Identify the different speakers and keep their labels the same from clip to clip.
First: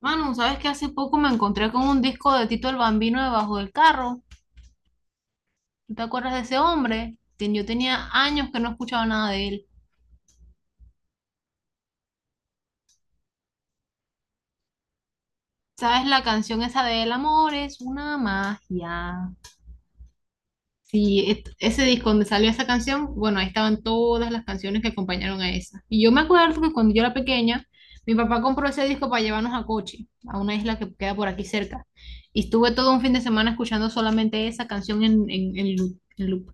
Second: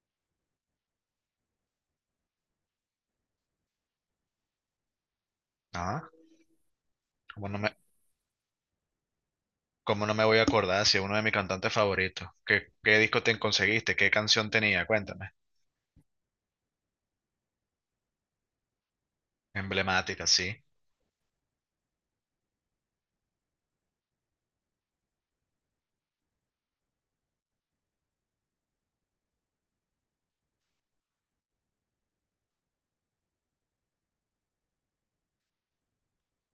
Speaker 1: Manu, ¿sabes que hace poco me encontré con un disco de Tito el Bambino debajo del carro? ¿Tú te
Speaker 2: Ah,
Speaker 1: acuerdas de ese hombre?
Speaker 2: ¿cómo no
Speaker 1: Yo
Speaker 2: me,
Speaker 1: tenía años que no escuchaba nada de él.
Speaker 2: cómo no me voy a acordar si es uno de mis cantantes favoritos? ¿Qué disco te conseguiste? ¿Qué canción tenía? Cuéntame.
Speaker 1: ¿Sabes la canción esa de El amor es una magia?
Speaker 2: Emblemática, sí.
Speaker 1: Sí, ese disco donde salió esa canción, bueno, ahí estaban todas las canciones que acompañaron a esa. Y yo me acuerdo que cuando yo era pequeña, mi papá compró ese disco para llevarnos a Coche, a una isla que queda por aquí cerca. Y estuve todo un fin de semana escuchando solamente esa canción en loop.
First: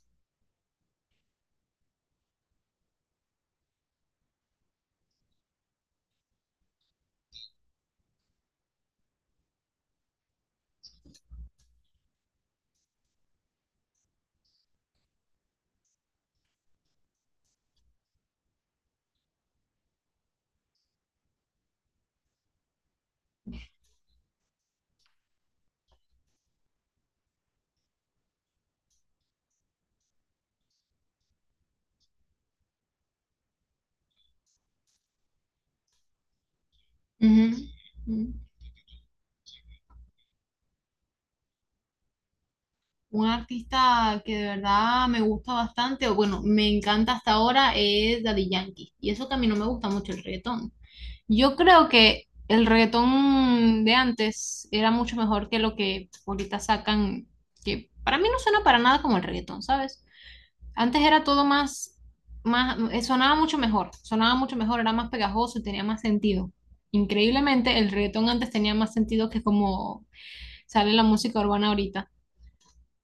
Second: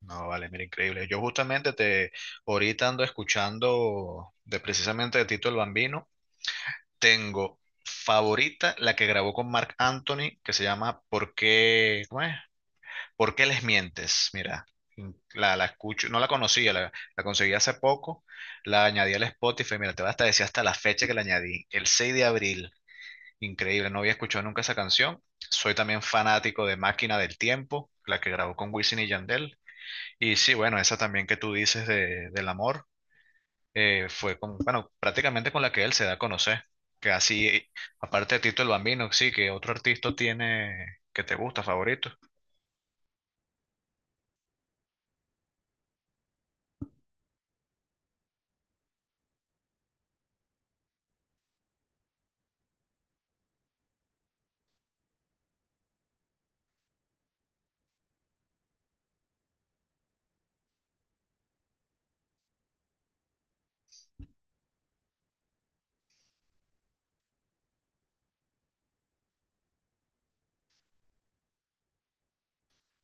Speaker 2: No, vale, mira, increíble. Yo justamente ahorita ando escuchando de precisamente de Tito el Bambino. Tengo favorita la que grabó con Marc Anthony, que se llama ¿Por qué, cómo es? ¿Por qué les mientes? Mira, la escucho, no la conocía, la conseguí hace poco. La añadí al Spotify, mira, te vas hasta decir hasta la fecha que la añadí, el 6 de abril. Increíble, no había escuchado nunca esa canción. Soy también fanático de Máquina del Tiempo, la que grabó con Wisin y Yandel. Y sí, bueno, esa también que tú dices del amor, fue bueno, prácticamente con la que él se da a conocer. Que
Speaker 1: Ujú.
Speaker 2: así,
Speaker 1: Mm.
Speaker 2: aparte de Tito el Bambino, sí, que otro artista tiene que te gusta, favorito.
Speaker 1: Un artista que de verdad me gusta bastante, o bueno, me encanta hasta ahora, es Daddy Yankee. Y eso que a mí no me gusta mucho el reggaetón. Yo creo que el reggaetón de antes era mucho mejor que lo que ahorita sacan, que para mí no suena para nada como el reggaetón, ¿sabes? Antes era todo más, sonaba mucho mejor, era más pegajoso y tenía más sentido. Increíblemente, el reggaetón antes tenía más sentido que como sale la música urbana ahorita.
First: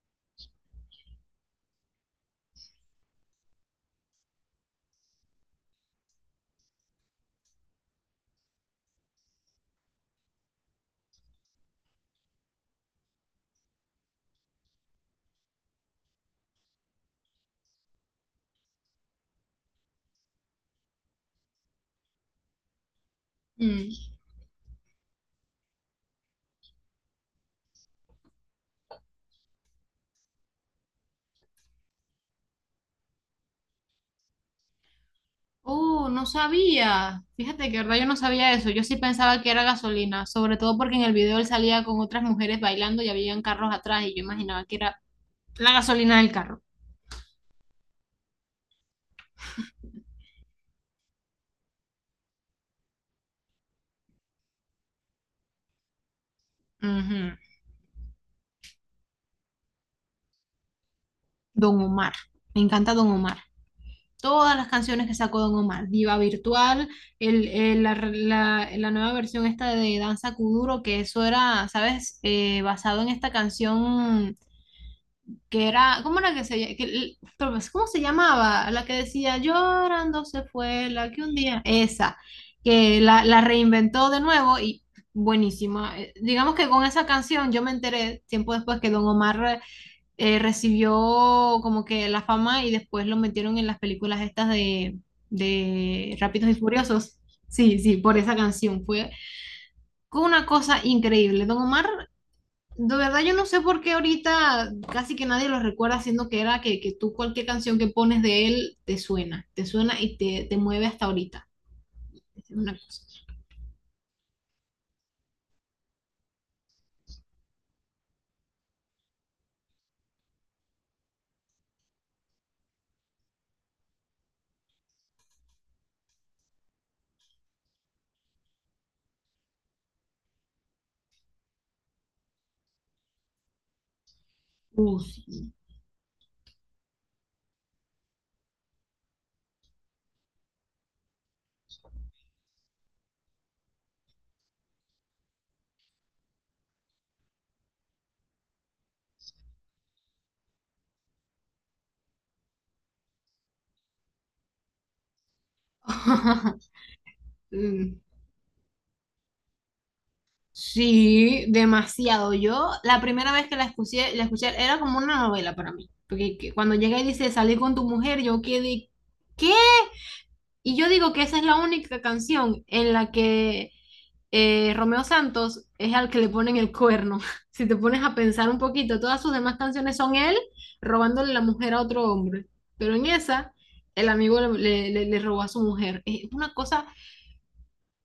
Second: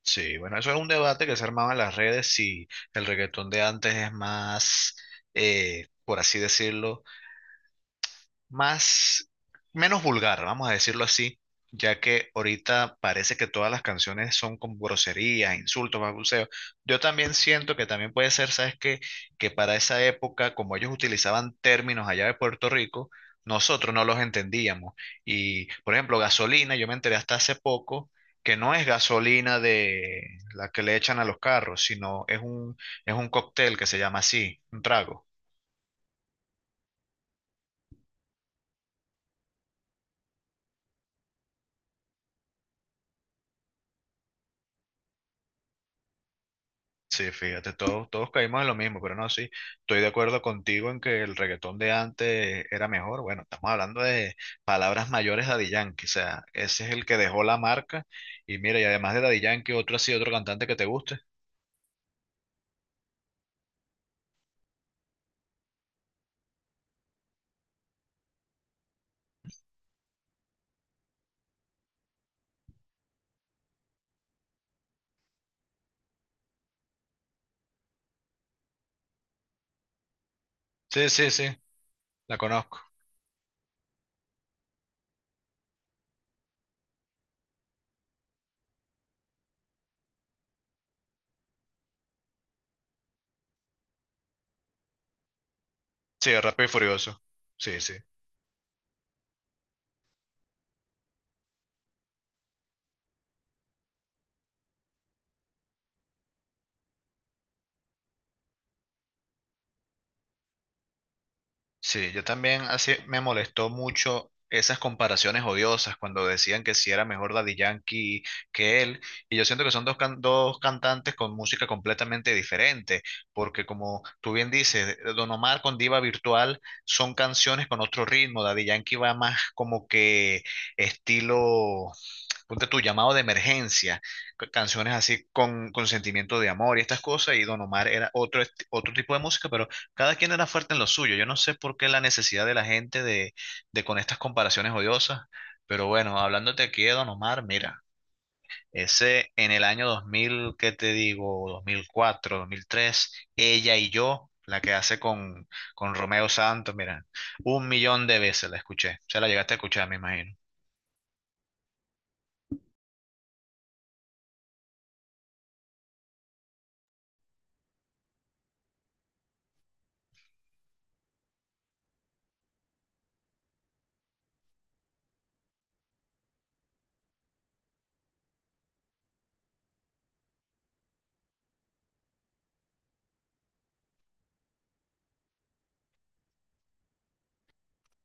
Speaker 2: Sí, bueno, eso es un debate que se armaba en las redes si el reggaetón de antes es más, por así decirlo, más, menos vulgar, vamos a decirlo así, ya que ahorita parece que todas las canciones son con groserías, insultos, balbuceos. Yo también siento que también puede ser, ¿sabes qué? Que para esa época, como ellos utilizaban términos allá de Puerto Rico, nosotros no
Speaker 1: Mm.
Speaker 2: los entendíamos. Y, por ejemplo, gasolina, yo me enteré hasta hace poco, que no es gasolina de la que le echan a los carros, sino es un cóctel que se llama así, un trago.
Speaker 1: Oh, no sabía. Fíjate que verdad yo no sabía eso. Yo sí pensaba que era gasolina, sobre todo porque en el video él salía con otras mujeres bailando y habían carros atrás y yo imaginaba que era la gasolina del carro.
Speaker 2: Sí, fíjate, todos caímos en lo mismo, pero no, sí, estoy de acuerdo contigo en que el reggaetón de antes era mejor. Bueno, estamos hablando de palabras mayores de Daddy Yankee, o sea, ese es el que
Speaker 1: Ujú.
Speaker 2: dejó la marca. Y mira, y además de Daddy Yankee, otro así, otro cantante que te guste.
Speaker 1: Don Omar. Me encanta Don Omar. Todas las canciones que sacó Don Omar. Diva Virtual, la nueva versión esta de Danza Kuduro, que eso era, ¿sabes? Basado en esta canción. Que era, ¿cómo era que se, que ¿Cómo se llamaba? La que decía, llorando se fue,
Speaker 2: Sí,
Speaker 1: la que
Speaker 2: sí,
Speaker 1: un
Speaker 2: sí,
Speaker 1: día, esa,
Speaker 2: la conozco.
Speaker 1: que la reinventó de nuevo y buenísima. Digamos que con esa canción yo me enteré tiempo después que Don Omar recibió como que la fama y después lo metieron en las películas estas de
Speaker 2: Sí,
Speaker 1: Rápidos y
Speaker 2: Rápido y
Speaker 1: Furiosos.
Speaker 2: Furioso.
Speaker 1: Sí,
Speaker 2: Sí, sí.
Speaker 1: sí, por esa canción. Fue una cosa increíble. Don Omar de verdad yo no sé por qué ahorita casi que nadie lo recuerda, siendo que era que tú cualquier canción que pones de él te suena y te mueve hasta ahorita.
Speaker 2: Sí, yo
Speaker 1: Es
Speaker 2: también
Speaker 1: una
Speaker 2: así
Speaker 1: cosa.
Speaker 2: me molestó mucho esas comparaciones odiosas cuando decían que si era mejor Daddy Yankee que él. Y yo siento que son dos cantantes con música completamente diferente, porque como tú bien dices, Don Omar con Diva Virtual son canciones con otro ritmo. Daddy Yankee va más como que estilo, ponte tu llamado de emergencia, canciones así
Speaker 1: Sí.
Speaker 2: con sentimiento de amor y estas cosas. Y Don Omar era otro, otro tipo de música, pero cada quien era fuerte en lo suyo. Yo no sé por qué la necesidad de la gente de con estas comparaciones odiosas, pero bueno, hablándote aquí de Don Omar, mira, ese en el año 2000 ¿qué te digo? dos mil cuatro 2003 ella y yo, la que hace con Romeo Santos, mira, un millón de veces la escuché. Se la llegaste a escuchar, me imagino.
Speaker 1: Sí, demasiado. Yo la primera vez que la escuché era como una novela para mí, porque cuando llega y dice salí con tu mujer, yo quedé, ¿qué? Y yo digo que esa es la única canción en la que Romeo Santos es al que le ponen el cuerno. Si te pones a pensar un poquito, todas sus demás canciones son él robándole la mujer a otro hombre. Pero en esa, el amigo le robó a su mujer. Es una cosa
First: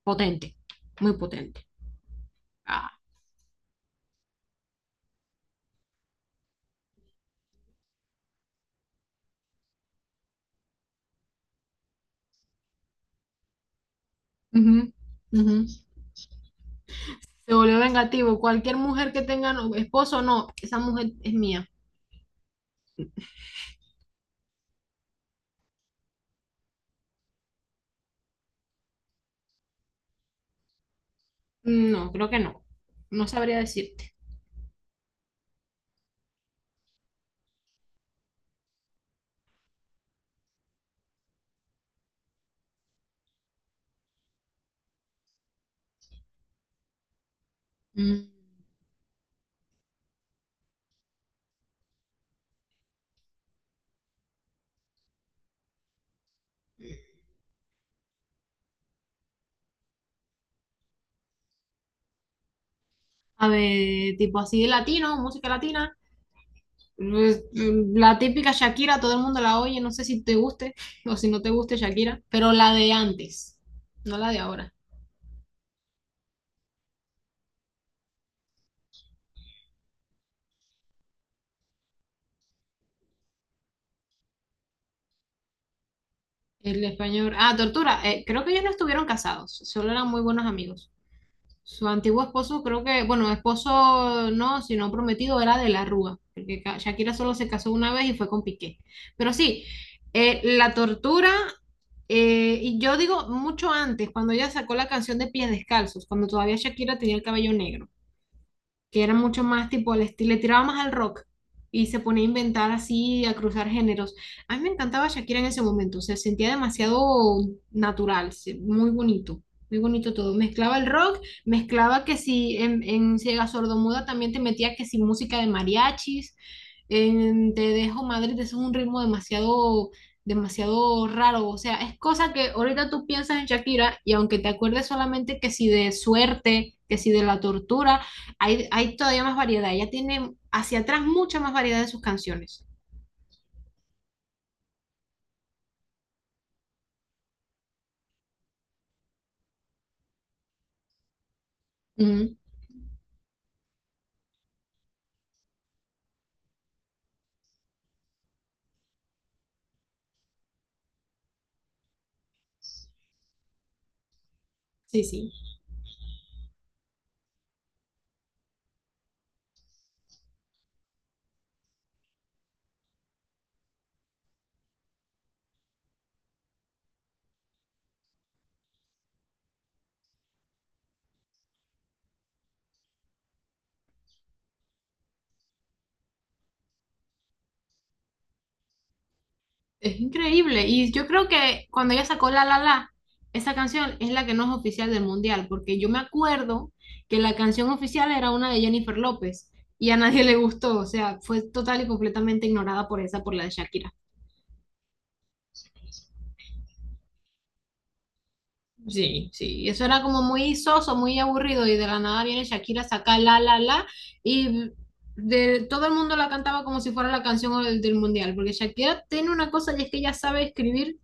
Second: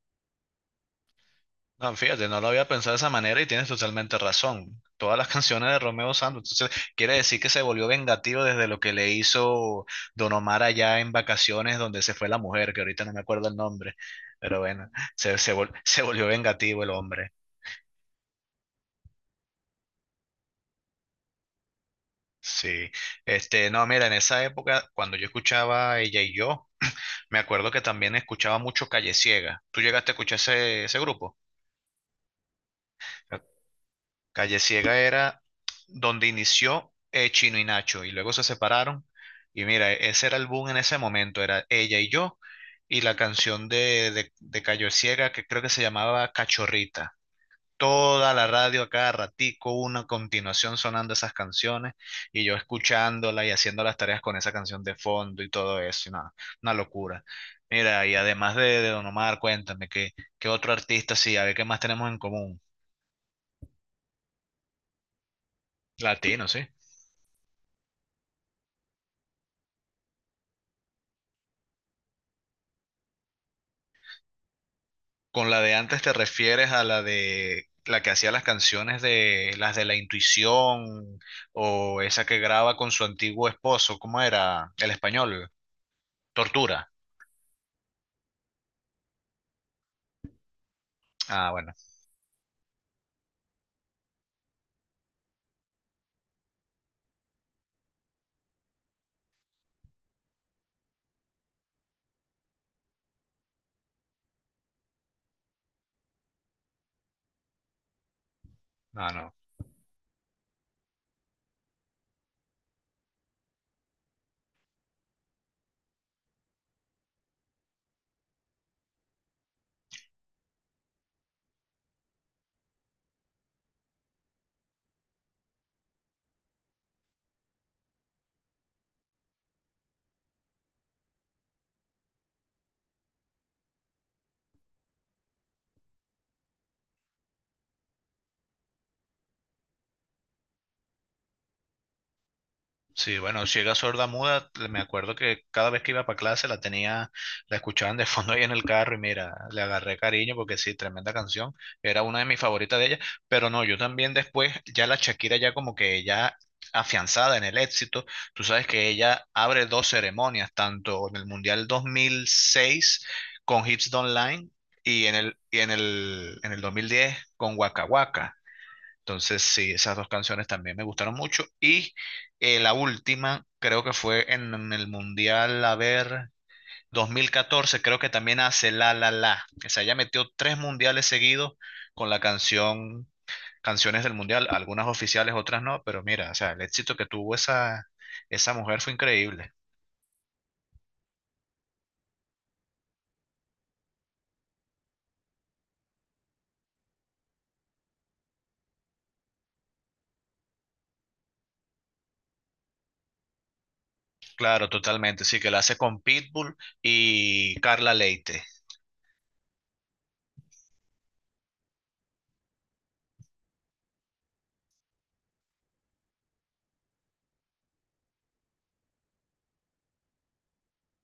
Speaker 1: potente, muy potente.
Speaker 2: No, fíjate, no lo había
Speaker 1: Ah,
Speaker 2: pensado de esa manera y tienes totalmente razón. Todas las canciones de Romeo Santos. Entonces, quiere decir que se volvió vengativo desde lo que le hizo Don Omar allá en vacaciones donde se fue la mujer, que ahorita no me acuerdo el nombre, pero
Speaker 1: uh
Speaker 2: bueno,
Speaker 1: -huh,
Speaker 2: se,
Speaker 1: uh
Speaker 2: se,
Speaker 1: -huh.
Speaker 2: vol- se volvió vengativo el hombre.
Speaker 1: Se volvió vengativo. Cualquier mujer que tenga no, esposo, no, esa mujer es mía.
Speaker 2: Sí. No, mira, en esa época, cuando yo escuchaba Ella y yo, me acuerdo que también escuchaba mucho Calle Ciega. ¿Tú llegaste a escuchar ese, ese grupo?
Speaker 1: Mm, no, creo que no. No
Speaker 2: Ca-
Speaker 1: sabría decirte.
Speaker 2: Calle Ciega era donde inició Chino y Nacho y luego se separaron. Y mira, ese era el boom en ese momento, era ella y yo y la canción de Cayo Ciega que creo que se llamaba Cachorrita.
Speaker 1: Mm.
Speaker 2: Toda la radio a cada ratico, una continuación sonando esas canciones y yo escuchándola y haciendo las tareas con esa canción de fondo y todo eso, y nada, una locura. Mira, y además de Don Omar, cuéntame, ¿qué otro artista sí? A ver, ¿qué más tenemos en común?
Speaker 1: A ver, tipo así de latino, música latina.
Speaker 2: Latino, sí.
Speaker 1: Pues, la típica Shakira, todo el mundo la oye, no sé si te guste o si no te guste Shakira, pero la de antes, no la de ahora.
Speaker 2: Con la de antes te refieres a la de la que hacía las canciones de las de la intuición o esa que graba con su antiguo esposo, ¿cómo era? El español,
Speaker 1: El
Speaker 2: Tortura.
Speaker 1: español. Ah, Tortura, creo que ellos no estuvieron casados, solo eran muy buenos amigos.
Speaker 2: Ah, bueno,
Speaker 1: Su antiguo esposo, creo que, bueno, esposo no, sino prometido era de la Rúa, porque Shakira solo se casó una vez y fue con Piqué. Pero sí, la tortura, y yo digo mucho antes, cuando ella sacó la canción de Pies Descalzos, cuando todavía Shakira tenía el cabello negro. Que
Speaker 2: no,
Speaker 1: era
Speaker 2: no.
Speaker 1: mucho más tipo el estilo, le tiraba más al rock y se ponía a inventar así, a cruzar géneros. A mí me encantaba Shakira en ese momento, se sentía demasiado natural, muy bonito todo. Mezclaba el rock, mezclaba que si en Ciega Sordomuda también te metía que si música de mariachis, en Te Dejo Madrid, eso es un ritmo demasiado... demasiado raro, o sea, es cosa que ahorita tú piensas en Shakira y aunque te acuerdes solamente que si de suerte, que si de la tortura, hay todavía más variedad. Ella tiene hacia atrás mucha más variedad de sus canciones.
Speaker 2: Sí, bueno, ciega, sorda, muda, me acuerdo que cada vez que iba para clase la tenía, la escuchaban de fondo ahí en el carro y mira, le agarré cariño porque sí, tremenda canción, era una de
Speaker 1: Ujú,
Speaker 2: mis favoritas de ella, pero no, yo también después, ya la Shakira ya como que ya afianzada en el éxito, tú sabes que ella abre dos ceremonias, tanto en el Mundial 2006 con Hips Don't Lie
Speaker 1: sí,
Speaker 2: y en
Speaker 1: sí.
Speaker 2: el, y en el, en el 2010 con Waka Waka. Entonces, sí, esas dos canciones también me gustaron mucho. Y la última, creo que fue en el Mundial, a ver, 2014 creo que también hace La La La. O sea, ella metió tres mundiales seguidos con la canción, canciones del Mundial, algunas oficiales, otras no, pero mira, o sea, el éxito que tuvo esa, esa mujer fue increíble.
Speaker 1: Es increíble. Y yo creo que cuando ella sacó La La La, esa canción es la que no es oficial del mundial, porque yo me acuerdo que la canción oficial era una de Jennifer López y a nadie le gustó. O sea, fue total y completamente ignorada por esa, por la de Shakira.
Speaker 2: Claro, totalmente. Sí, que la hace con Pitbull y Carla Leite.
Speaker 1: Sí, sí, eso era como muy soso, muy aburrido y de la nada viene Shakira saca la la la y de, todo el mundo la cantaba como si fuera la canción del mundial, porque Shakira tiene una cosa y es que ella sabe escribir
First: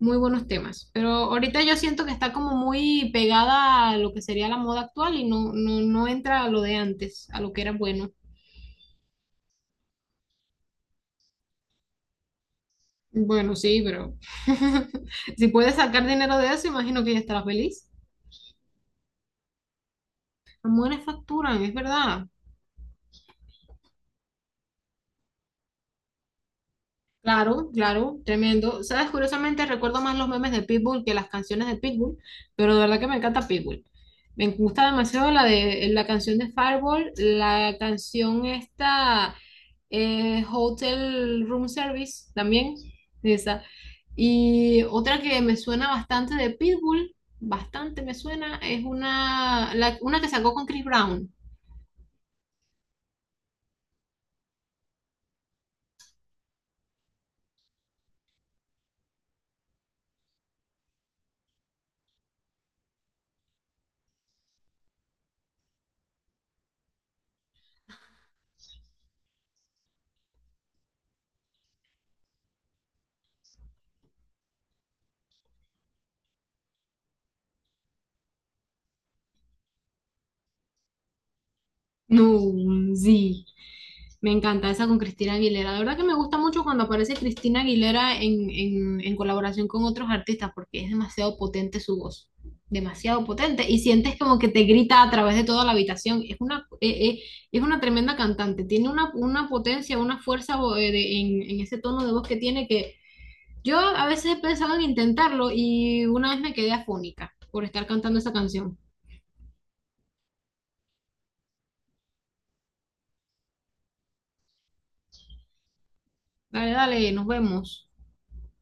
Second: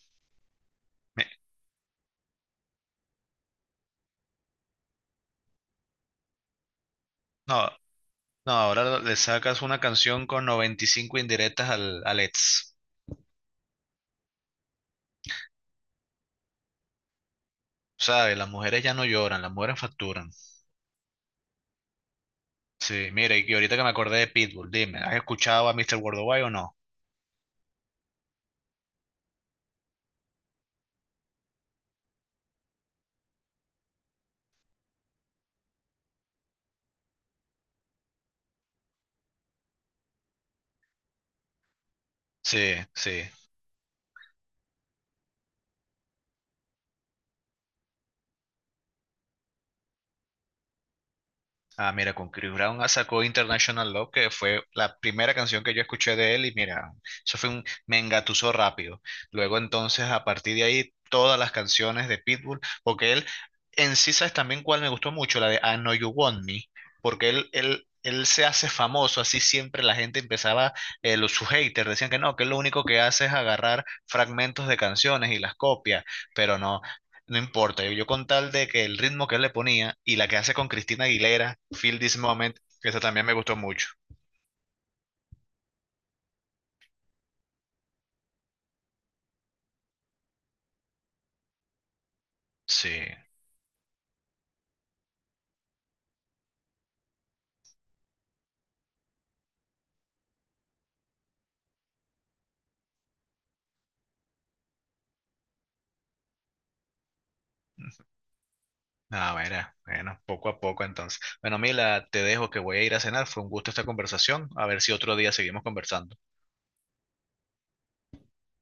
Speaker 1: muy buenos temas, pero
Speaker 2: Me-
Speaker 1: ahorita yo siento que está como muy pegada a lo que sería la moda actual y no, no, no entra a lo de antes, a lo que
Speaker 2: No,
Speaker 1: era bueno.
Speaker 2: no, ahora le sacas una canción con 95 indirectas al, al ex.
Speaker 1: Bueno, sí, pero si puedes sacar dinero de eso, imagino que ella estará feliz.
Speaker 2: ¿Sabes? Las mujeres ya no lloran, las mujeres facturan.
Speaker 1: Amores facturan, es verdad.
Speaker 2: Sí, mira y ahorita que me acordé de Pitbull, dime, ¿has escuchado a Mr. Worldwide o no?
Speaker 1: Claro, claro, tremendo. Sabes, curiosamente recuerdo más los memes de Pitbull que las canciones de Pitbull, pero de verdad que me encanta Pitbull. Me gusta demasiado la de la canción de Fireball, la canción esta Hotel Room Service
Speaker 2: Sí,
Speaker 1: también,
Speaker 2: sí.
Speaker 1: esa. Y otra que me suena bastante de Pitbull, bastante me suena, es una, una que sacó con Chris Brown.
Speaker 2: Ah, mira, con Chris Brown sacó International Love, que fue la primera canción que yo escuché de él, y mira, eso fue un me engatusó rápido. Luego entonces, a partir de ahí, todas las canciones de Pitbull, porque él, en sí, ¿sabes también cuál me gustó mucho? La de I Know You Want Me, porque él se hace famoso, así siempre la gente empezaba, los, sus haters decían que no, que él lo único que hace es agarrar fragmentos de canciones y las copia, pero no. No importa, yo con tal de que el ritmo que él le ponía y la que hace con Cristina Aguilera, Feel This
Speaker 1: No,
Speaker 2: Moment, que esa también me
Speaker 1: sí.
Speaker 2: gustó mucho.
Speaker 1: Me encanta esa con Cristina Aguilera. La verdad que me gusta mucho cuando aparece Cristina Aguilera en colaboración con otros artistas porque es demasiado potente su voz.
Speaker 2: Sí,
Speaker 1: Demasiado potente. Y sientes como que te grita a través de toda la habitación. Es una tremenda cantante. Tiene una potencia, una fuerza en ese tono de voz que tiene que yo a veces he pensado en intentarlo y una vez me quedé afónica por estar cantando esa canción.
Speaker 2: ah, mira, bueno, poco a poco entonces. Bueno, Mila, te dejo que voy a ir a cenar, fue un gusto esta conversación, a ver si otro día seguimos conversando.
Speaker 1: Dale, dale, nos vemos.